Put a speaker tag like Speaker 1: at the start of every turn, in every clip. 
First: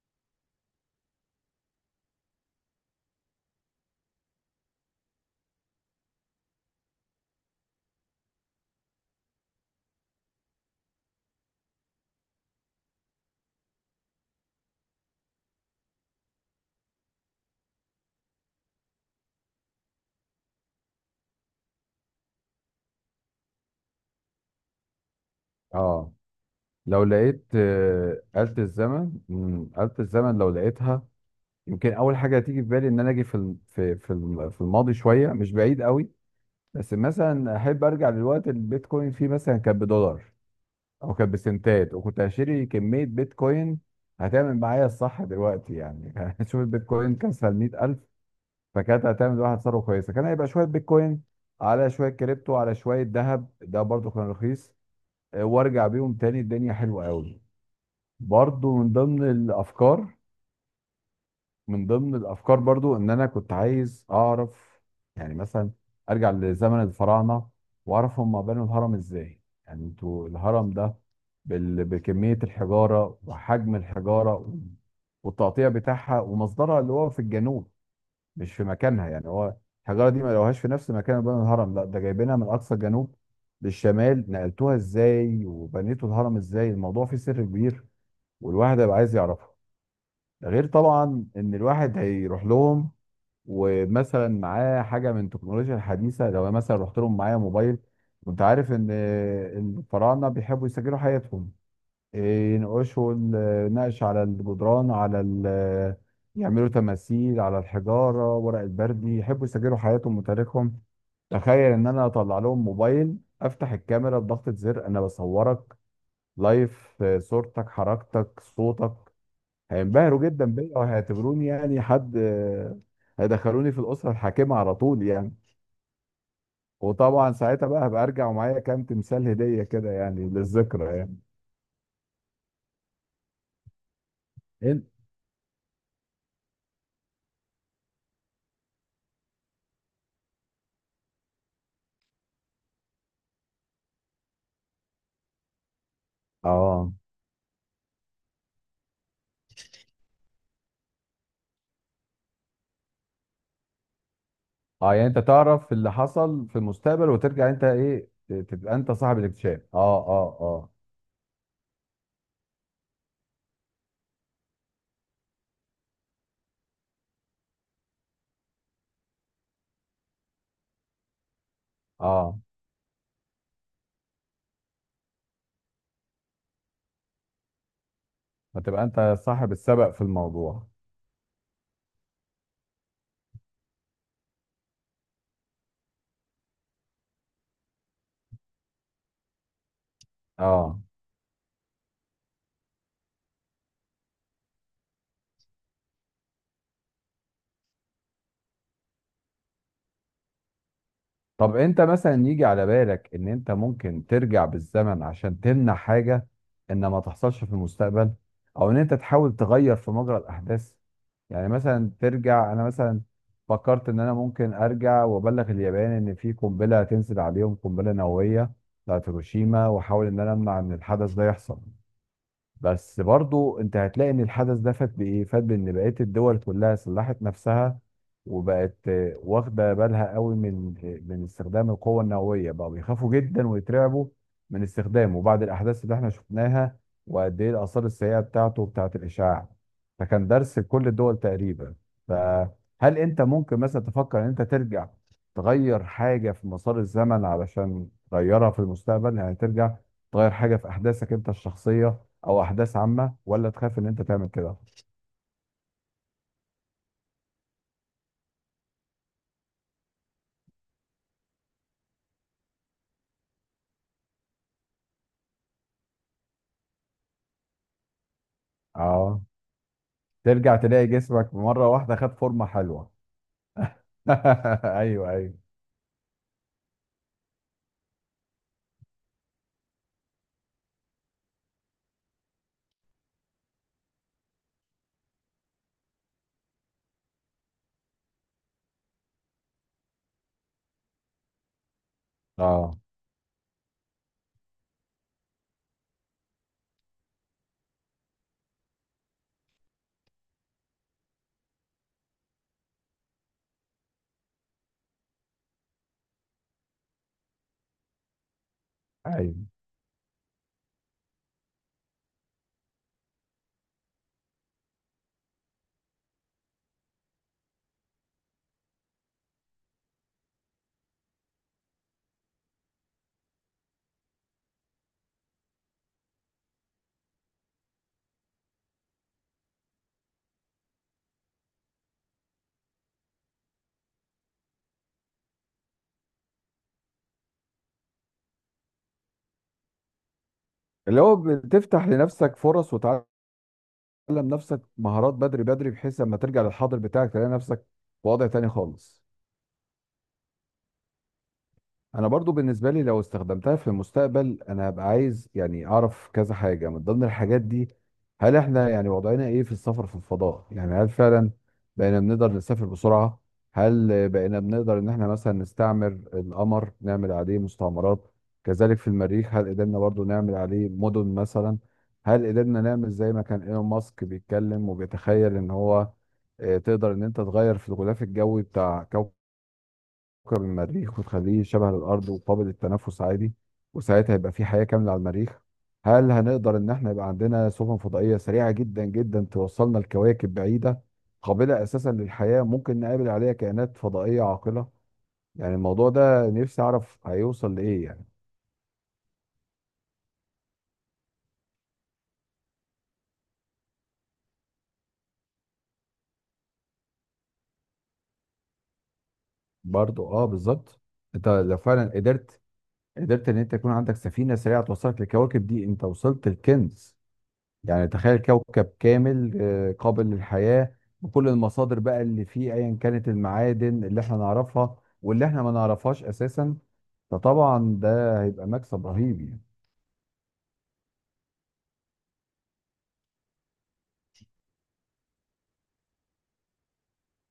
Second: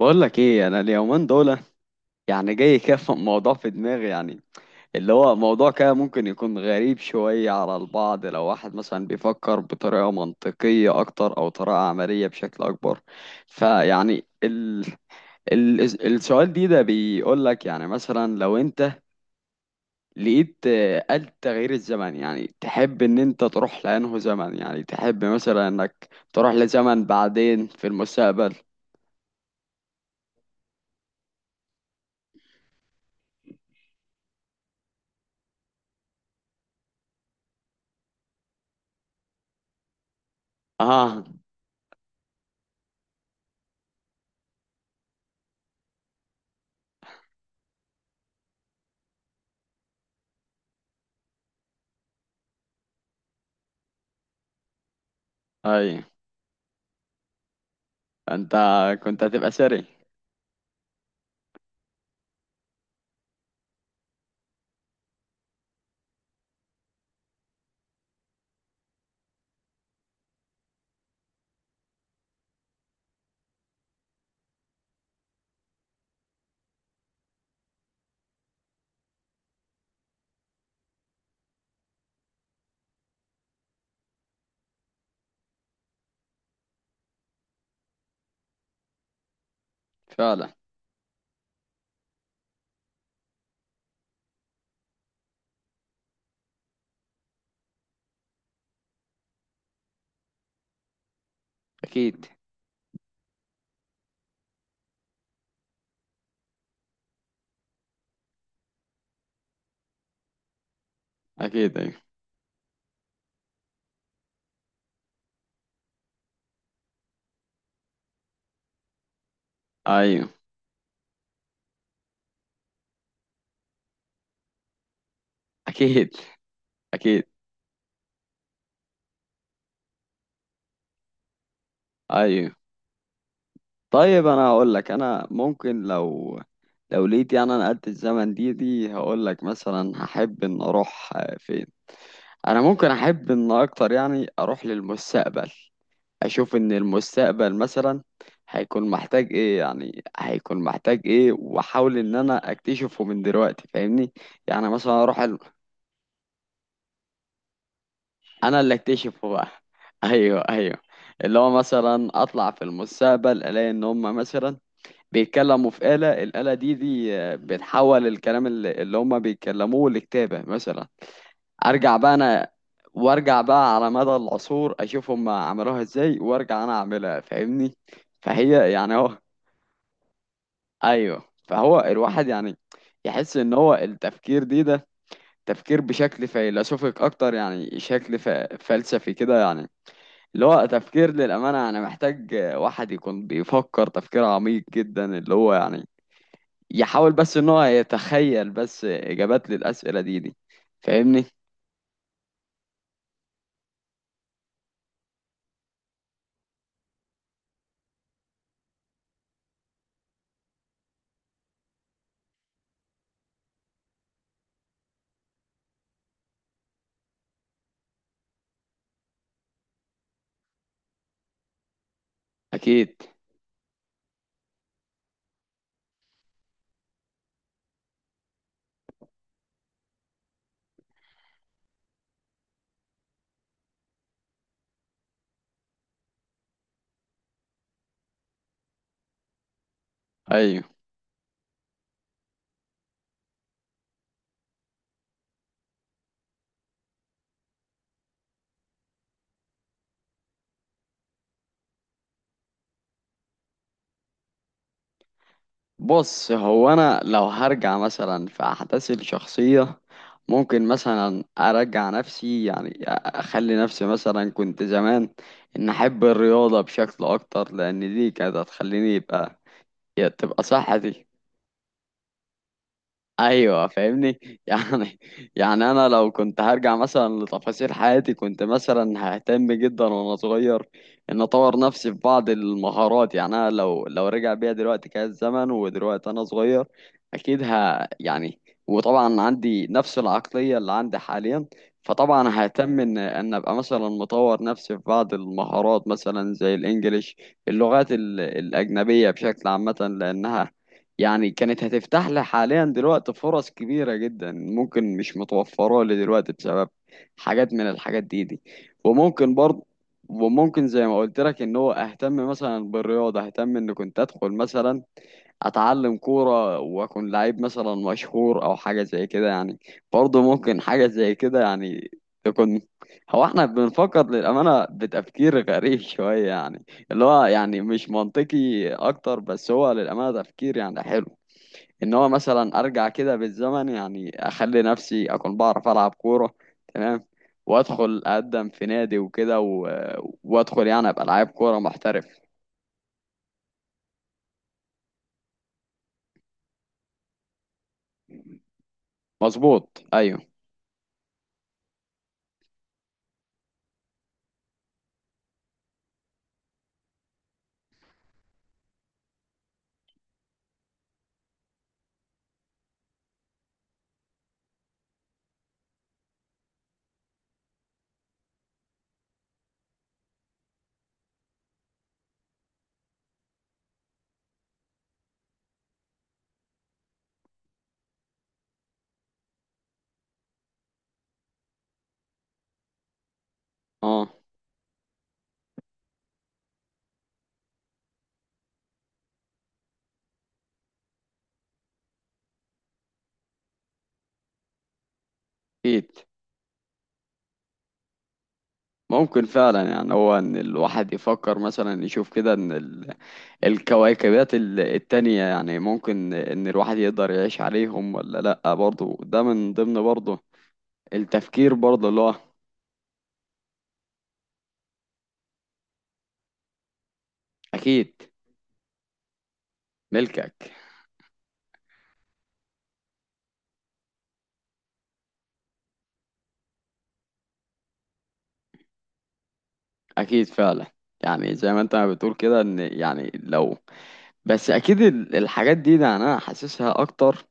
Speaker 1: بقول لك ايه؟ انا اليومين دول يعني جاي كده في موضوع في دماغي، يعني اللي هو موضوع كده ممكن يكون غريب شوية على البعض، لو واحد مثلا بيفكر بطريقة منطقية اكتر او طريقة عملية بشكل اكبر. فيعني ال... السؤال ده بيقول لك يعني مثلا لو انت لقيت آلة تغيير الزمن، يعني تحب ان انت تروح لانه زمن، يعني تحب مثلا انك
Speaker 2: اه.
Speaker 1: تروح
Speaker 2: لو
Speaker 1: لزمن
Speaker 2: لقيت
Speaker 1: بعدين في المستقبل.
Speaker 2: آلة الزمن، آلة الزمن لو لقيتها يمكن أول حاجة هتيجي في بالي إن أنا أجي في في الماضي شوية، مش بعيد قوي. بس مثلا أحب أرجع للوقت اللي البيتكوين فيه مثلا كان بدولار أو
Speaker 1: اه.
Speaker 2: كان بسنتات، وكنت هشتري كمية بيتكوين هتعمل معايا الصح دلوقتي يعني. شوف البيتكوين كان سال 100,000، فكانت هتعمل واحد ثروة كويسة. كان هيبقى شوية بيتكوين على شوية كريبتو على شوية ذهب، ده برضو كان رخيص. وارجع
Speaker 1: اي.
Speaker 2: بيهم تاني، الدنيا حلوة قوي.
Speaker 1: انت
Speaker 2: برضو من
Speaker 1: كنت
Speaker 2: ضمن
Speaker 1: هتبقى سري.
Speaker 2: الافكار. من ضمن الافكار برضو ان انا كنت عايز اعرف يعني مثلا ارجع لزمن الفراعنه واعرف هم بنوا الهرم ازاي. يعني انتوا الهرم ده بكميه الحجاره وحجم الحجاره والتقطيع بتاعها ومصدرها اللي هو في الجنوب، مش في مكانها. يعني هو الحجاره دي ما لقوهاش في نفس مكان بنوا الهرم، لا ده جايبينها من اقصى الجنوب للشمال. نقلتوها ازاي وبنيتوا الهرم ازاي؟ الموضوع فيه سر كبير والواحد هيبقى عايز يعرفه. ده
Speaker 1: فعلا.
Speaker 2: غير طبعا ان الواحد هيروح لهم ومثلا معاه حاجه من التكنولوجيا الحديثه. لو أنا مثلا رحت لهم معايا موبايل، وانت عارف ان الفراعنه بيحبوا يسجلوا حياتهم،
Speaker 1: اكيد،
Speaker 2: إيه، ينقشوا نقش على الجدران، على يعملوا تماثيل على الحجاره، ورق البردي، يحبوا يسجلوا حياتهم وتاريخهم. تخيل
Speaker 1: اكيد.
Speaker 2: ان
Speaker 1: ايوه،
Speaker 2: انا اطلع لهم موبايل افتح الكاميرا، بضغطه زر انا بصورك لايف، صورتك حركتك صوتك. هينبهروا
Speaker 1: ايوه.
Speaker 2: جدا بيا وهيعتبروني يعني حد هيدخلوني في الأسرة الحاكمة على طول يعني.
Speaker 1: اكيد، اكيد.
Speaker 2: وطبعا ساعتها بقى هبقى ارجع ومعايا كام تمثال هدية كده، يعني للذكرى يعني.
Speaker 1: ايوه. طيب انا هقول
Speaker 2: انت
Speaker 1: لك، انا ممكن لو لقيت يعني انا قد الزمن دي هقول لك مثلا هحب ان اروح فين. انا ممكن احب ان اكتر يعني اروح للمستقبل، اشوف ان
Speaker 2: اه.
Speaker 1: المستقبل مثلا هيكون محتاج ايه، يعني هيكون محتاج ايه واحاول ان انا اكتشفه من دلوقتي، فاهمني؟ يعني
Speaker 2: اه،
Speaker 1: مثلا
Speaker 2: يعني
Speaker 1: اروح
Speaker 2: انت تعرف اللي حصل في المستقبل وترجع انت ايه،
Speaker 1: انا اللي
Speaker 2: تبقى انت صاحب
Speaker 1: اكتشفه بقى.
Speaker 2: الاكتشاف. اه اه
Speaker 1: ايوه،
Speaker 2: اه
Speaker 1: ايوه. اللي هو مثلا اطلع في المستقبل الاقي ان هم مثلا بيتكلموا في الآلة دي بتحول الكلام اللي هم بيتكلموه لكتابة مثلا. ارجع بقى
Speaker 2: اه،
Speaker 1: انا، وارجع بقى على مدى العصور اشوف هم عملوها ازاي، وارجع انا اعملها، فاهمني؟ فهي
Speaker 2: هتبقى
Speaker 1: يعني
Speaker 2: انت
Speaker 1: هو،
Speaker 2: صاحب السبق في الموضوع.
Speaker 1: ايوه. فهو الواحد يعني يحس ان هو التفكير ده تفكير بشكل فيلسوفيك اكتر، يعني شكل فلسفي كده يعني. اللي هو
Speaker 2: اه.
Speaker 1: تفكير، للأمانة أنا محتاج واحد يكون بيفكر تفكير عميق جدا، اللي هو يعني يحاول بس إن هو يتخيل بس إجابات للأسئلة دي، فاهمني؟
Speaker 2: طب انت مثلا يجي على بالك ان انت ممكن ترجع بالزمن عشان تمنع حاجة ان ما تحصلش في المستقبل، او ان انت تحاول تغير في مجرى الاحداث؟ يعني مثلا ترجع، انا مثلا فكرت ان انا ممكن ارجع وابلغ اليابان ان في قنبلة هتنزل عليهم، قنبلة نووية بتاعت هيروشيما، واحاول ان انا امنع ان الحدث ده يحصل. بس
Speaker 1: أكيد.
Speaker 2: برضو انت هتلاقي ان الحدث ده فات. بايه فات؟ بان بقيه الدول كلها سلحت نفسها وبقت واخده بالها قوي من من استخدام القوه النوويه، بقوا بيخافوا جدا ويترعبوا من استخدامه بعد الاحداث اللي احنا شفناها وقد ايه الاثار السيئه بتاعته وبتاعت الاشعاع. فكان درس
Speaker 1: أيوه.
Speaker 2: لكل الدول تقريبا. فهل انت ممكن مثلا تفكر ان انت ترجع تغير حاجه في مسار الزمن علشان تغيرها في المستقبل؟ يعني ترجع تغير حاجه في احداثك انت الشخصيه او احداث عامه، ولا تخاف ان انت تعمل كده؟
Speaker 1: بص، هو أنا لو هرجع مثلا في أحداث الشخصية ممكن مثلا أرجع نفسي، يعني أخلي نفسي مثلا كنت زمان، إن أحب الرياضة بشكل أكتر، لأن دي كانت هتخليني
Speaker 2: اه.
Speaker 1: تبقى
Speaker 2: ترجع تلاقي
Speaker 1: صحتي.
Speaker 2: جسمك مره واحده خد فورمه حلوه.
Speaker 1: ايوه، فاهمني؟ يعني
Speaker 2: ايوه.
Speaker 1: يعني انا لو كنت هرجع مثلا لتفاصيل حياتي كنت مثلا ههتم جدا وانا صغير ان اطور نفسي في بعض المهارات. يعني انا لو رجع بيا دلوقتي كان الزمن ودلوقتي انا صغير، اكيد يعني، وطبعا عندي نفس العقلية اللي عندي حاليا، فطبعا
Speaker 2: اه.
Speaker 1: ههتم ان ان ابقى مثلا مطور نفسي في بعض المهارات، مثلا زي الانجليش، اللغات الاجنبية بشكل عامة، لانها يعني كانت هتفتح لي حاليا دلوقتي فرص كبيرة جدا ممكن مش متوفرة لي دلوقتي بسبب حاجات من الحاجات دي. وممكن
Speaker 2: ايوه.
Speaker 1: برضه، وممكن زي ما قلت لك ان هو اهتم مثلا بالرياضة، اهتم ان كنت ادخل مثلا اتعلم كورة واكون لعيب مثلا مشهور او حاجة زي كده يعني. برضه ممكن حاجة زي كده يعني تكون. هو احنا بنفكر للأمانة بتفكير غريب شوية، يعني اللي هو يعني مش منطقي اكتر، بس هو للأمانة تفكير يعني حلو، ان هو مثلا ارجع كده بالزمن يعني اخلي نفسي اكون بعرف العب كوره. تمام. وادخل اقدم في نادي وكده وادخل يعني
Speaker 2: اللي
Speaker 1: ابقى
Speaker 2: هو
Speaker 1: لعيب كوره
Speaker 2: بتفتح
Speaker 1: محترف.
Speaker 2: لنفسك فرص وتعلم نفسك مهارات بدري بدري، بحيث لما ترجع للحاضر بتاعك تلاقي نفسك في وضع تاني خالص.
Speaker 1: مظبوط. ايوه.
Speaker 2: انا برضو بالنسبه لي لو استخدمتها في المستقبل انا هبقى عايز يعني اعرف كذا حاجه من ضمن الحاجات دي. هل احنا يعني وضعنا ايه في السفر في الفضاء؟ يعني هل فعلا بقينا بنقدر نسافر بسرعه؟ هل بقينا بنقدر ان احنا مثلا نستعمر القمر نعمل عليه مستعمرات؟ كذلك في المريخ، هل قدرنا برضو نعمل عليه مدن مثلا؟ هل قدرنا نعمل زي ما كان ايلون ماسك بيتكلم وبيتخيل ان هو تقدر ان انت تغير في الغلاف الجوي بتاع كوكب، كوكب المريخ وتخليه شبه الأرض وقابل للتنفس عادي، وساعتها
Speaker 1: اه.
Speaker 2: يبقى في حياة كاملة على المريخ؟ هل هنقدر إن احنا يبقى عندنا سفن فضائية سريعة جدا جدا توصلنا لكواكب بعيدة قابلة أساسا للحياة، ممكن نقابل عليها كائنات فضائية عاقلة؟ يعني الموضوع
Speaker 1: اكيد.
Speaker 2: ده نفسي أعرف هيوصل لإيه يعني.
Speaker 1: ممكن فعلا يعني هو ان الواحد يفكر مثلا يشوف كده ان الكواكبات التانية، يعني ممكن ان الواحد يقدر يعيش عليهم ولا لا، برضه ده من ضمن،
Speaker 2: برضو
Speaker 1: برضه
Speaker 2: اه، بالظبط. انت
Speaker 1: التفكير
Speaker 2: لو
Speaker 1: برضه
Speaker 2: فعلا
Speaker 1: اللي هو.
Speaker 2: قدرت، قدرت ان انت يكون عندك سفينه سريعه توصلك للكواكب دي، انت وصلت الكنز. يعني
Speaker 1: اكيد.
Speaker 2: تخيل كوكب كامل قابل
Speaker 1: ملكك.
Speaker 2: للحياة بكل المصادر بقى اللي فيه، ايا كانت المعادن اللي احنا نعرفها واللي احنا ما نعرفهاش اساسا. فطبعا ده هيبقى مكسب رهيب يعني.
Speaker 1: اكيد فعلا. يعني زي ما انت ما بتقول كده ان يعني لو، بس اكيد الحاجات ده انا حاسسها اكتر،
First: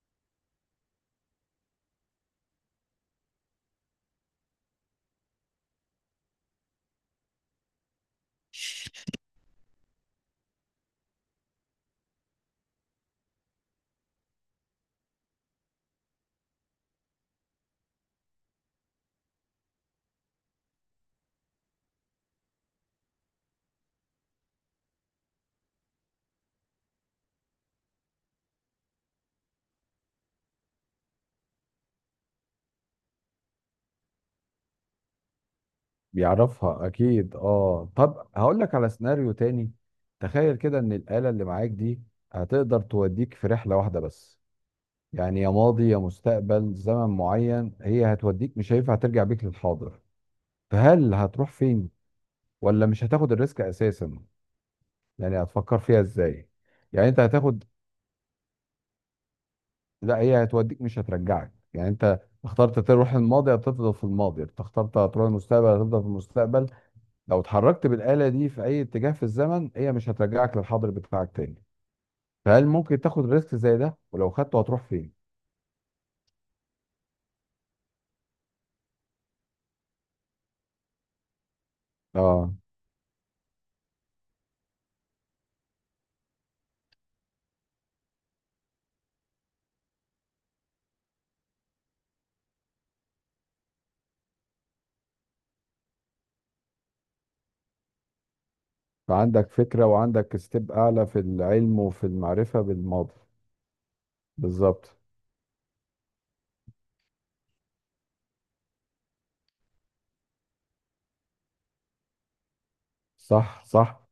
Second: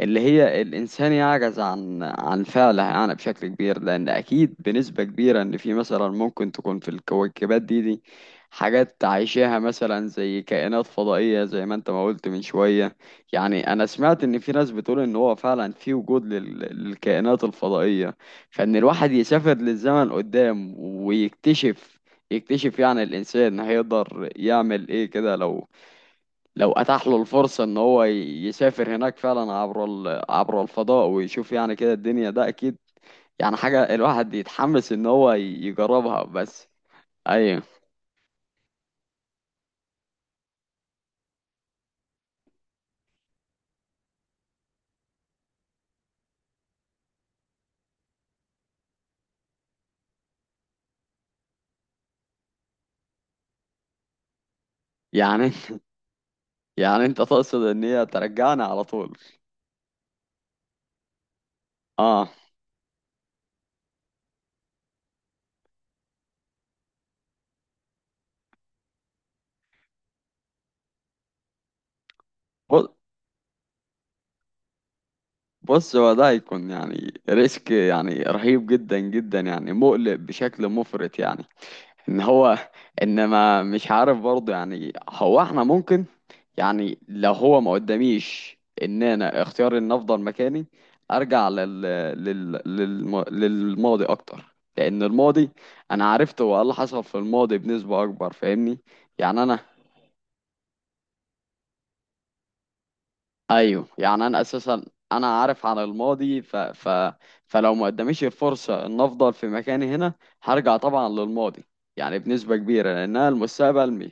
Speaker 1: اللي هي الإنسان يعجز عن فعلها يعني بشكل كبير، لأن أكيد بنسبة كبيرة إن في مثلا ممكن تكون في الكويكبات دي حاجات عايشاها، مثلا زي كائنات فضائية زي ما أنت ما قلت من شوية. يعني أنا سمعت إن في ناس بتقول إن هو فعلا في وجود للكائنات الفضائية. فإن الواحد يسافر للزمن قدام ويكتشف، يكتشف يعني الإنسان هيقدر يعمل إيه كده لو اتاح له الفرصة ان هو يسافر هناك فعلا عبر عبر الفضاء ويشوف يعني كده الدنيا ده اكيد، يعني حاجة الواحد يتحمس ان هو يجربها بس.
Speaker 2: بيعرفها اكيد.
Speaker 1: ايوه
Speaker 2: اه، طب هقول لك على سيناريو تاني. تخيل كده ان الآلة اللي معاك دي هتقدر توديك في رحلة واحدة بس، يعني يا ماضي يا مستقبل، زمن معين هي هتوديك، مش هينفع ترجع بيك للحاضر. فهل هتروح فين، ولا مش هتاخد الريسك اساسا؟ يعني
Speaker 1: يعني.
Speaker 2: هتفكر فيها ازاي؟
Speaker 1: يعني
Speaker 2: يعني
Speaker 1: انت
Speaker 2: انت
Speaker 1: تقصد
Speaker 2: هتاخد،
Speaker 1: ان هي ترجعني على طول؟
Speaker 2: لا هي هتوديك مش هترجعك. يعني انت
Speaker 1: اه.
Speaker 2: اخترت تروح الماضي هتفضل في الماضي، انت اخترت هتروح المستقبل هتفضل في المستقبل. لو اتحركت بالآلة دي في اي اتجاه في الزمن، هي مش هترجعك للحاضر بتاعك تاني. فهل
Speaker 1: ب-
Speaker 2: ممكن تاخد ريسك زي ده، ولو خدته هتروح فين؟
Speaker 1: بص، هو ده هيكون يعني ريسك يعني رهيب جدا جدا، يعني مقلق بشكل مفرط يعني، ان
Speaker 2: اه،
Speaker 1: هو، ان ما مش عارف برضه يعني، هو احنا ممكن يعني لو هو ما قداميش، ان انا اختيار ان افضل مكاني، ارجع للماضي اكتر، لان الماضي انا عرفت هو إيه اللي حصل في الماضي بنسبة اكبر، فاهمني؟ يعني
Speaker 2: فعندك
Speaker 1: انا،
Speaker 2: فكرة وعندك ستيب اعلى في العلم وفي المعرفة بالماضي.
Speaker 1: ايوه، يعني انا اساسا
Speaker 2: بالظبط.
Speaker 1: انا عارف عن الماضي فلو ما قداميش الفرصه ان افضل في مكاني هنا، هرجع طبعا للماضي يعني بنسبه كبيره، لانها
Speaker 2: صح
Speaker 1: المستقبل
Speaker 2: صح.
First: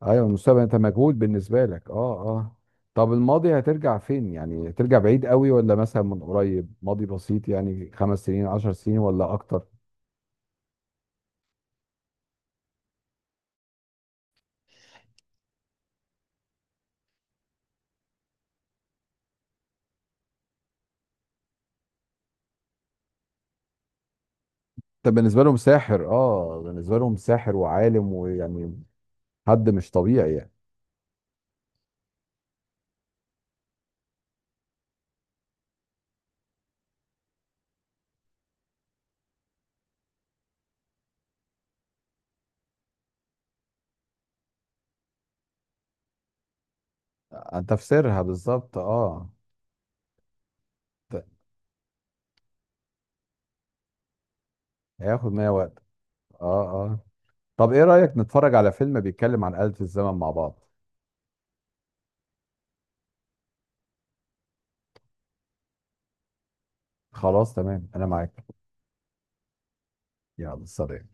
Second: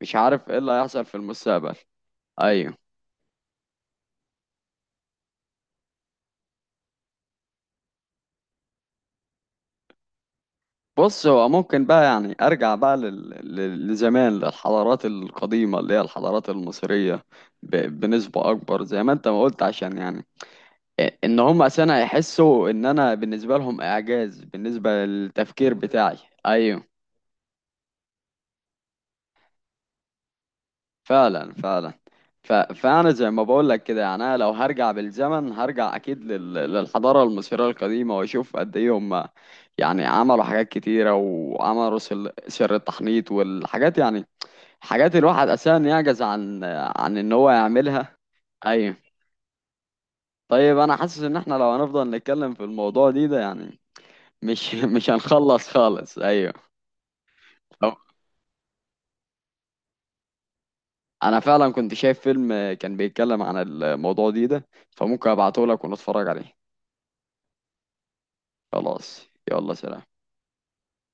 Speaker 1: مش
Speaker 2: ايوه،
Speaker 1: عارف ايه
Speaker 2: المستقبل
Speaker 1: اللي
Speaker 2: انت
Speaker 1: هيحصل في
Speaker 2: مجهول بالنسبه
Speaker 1: المستقبل.
Speaker 2: لك. اه. اه.
Speaker 1: ايوه.
Speaker 2: طب الماضي هترجع فين؟ يعني هترجع بعيد قوي ولا مثلا من قريب، ماضي بسيط يعني 5 سنين 10 سنين ولا اكتر؟
Speaker 1: بص، هو ممكن بقى يعني ارجع بقى لزمان للحضارات القديمه، اللي هي الحضارات المصريه، بنسبه اكبر، زي ما انت ما قلت، عشان يعني ان هم اساسا هيحسوا ان انا بالنسبه لهم اعجاز، بالنسبه
Speaker 2: طب بالنسبه لهم
Speaker 1: للتفكير
Speaker 2: ساحر.
Speaker 1: بتاعي.
Speaker 2: اه،
Speaker 1: ايوه،
Speaker 2: بالنسبه لهم ساحر وعالم ويعني حد مش طبيعي يعني.
Speaker 1: فعلا، فعلا. فانا زي ما بقول لك كده يعني، انا لو هرجع بالزمن هرجع اكيد للحضاره المصريه القديمه، واشوف قد ايه هم يعني عملوا حاجات كتيره، وعملوا سر التحنيط والحاجات، يعني حاجات الواحد اساسا يعجز عن ان هو
Speaker 2: انت في
Speaker 1: يعملها.
Speaker 2: سرها بالظبط.
Speaker 1: ايوه.
Speaker 2: اه.
Speaker 1: طيب، انا حاسس
Speaker 2: ت-
Speaker 1: ان احنا لو هنفضل نتكلم في الموضوع ده يعني مش مش
Speaker 2: هياخد معايا
Speaker 1: هنخلص
Speaker 2: وقت.
Speaker 1: خالص. ايوه.
Speaker 2: اه اه. طب ايه
Speaker 1: طب
Speaker 2: رايك نتفرج على فيلم بيتكلم عن آلة الزمن مع بعض؟
Speaker 1: انا فعلا كنت شايف فيلم كان بيتكلم عن الموضوع ده، فممكن ابعته لك ونتفرج عليه.
Speaker 2: خلاص تمام انا معاك.
Speaker 1: خلاص. يلا، سلام.
Speaker 2: يلا سلام.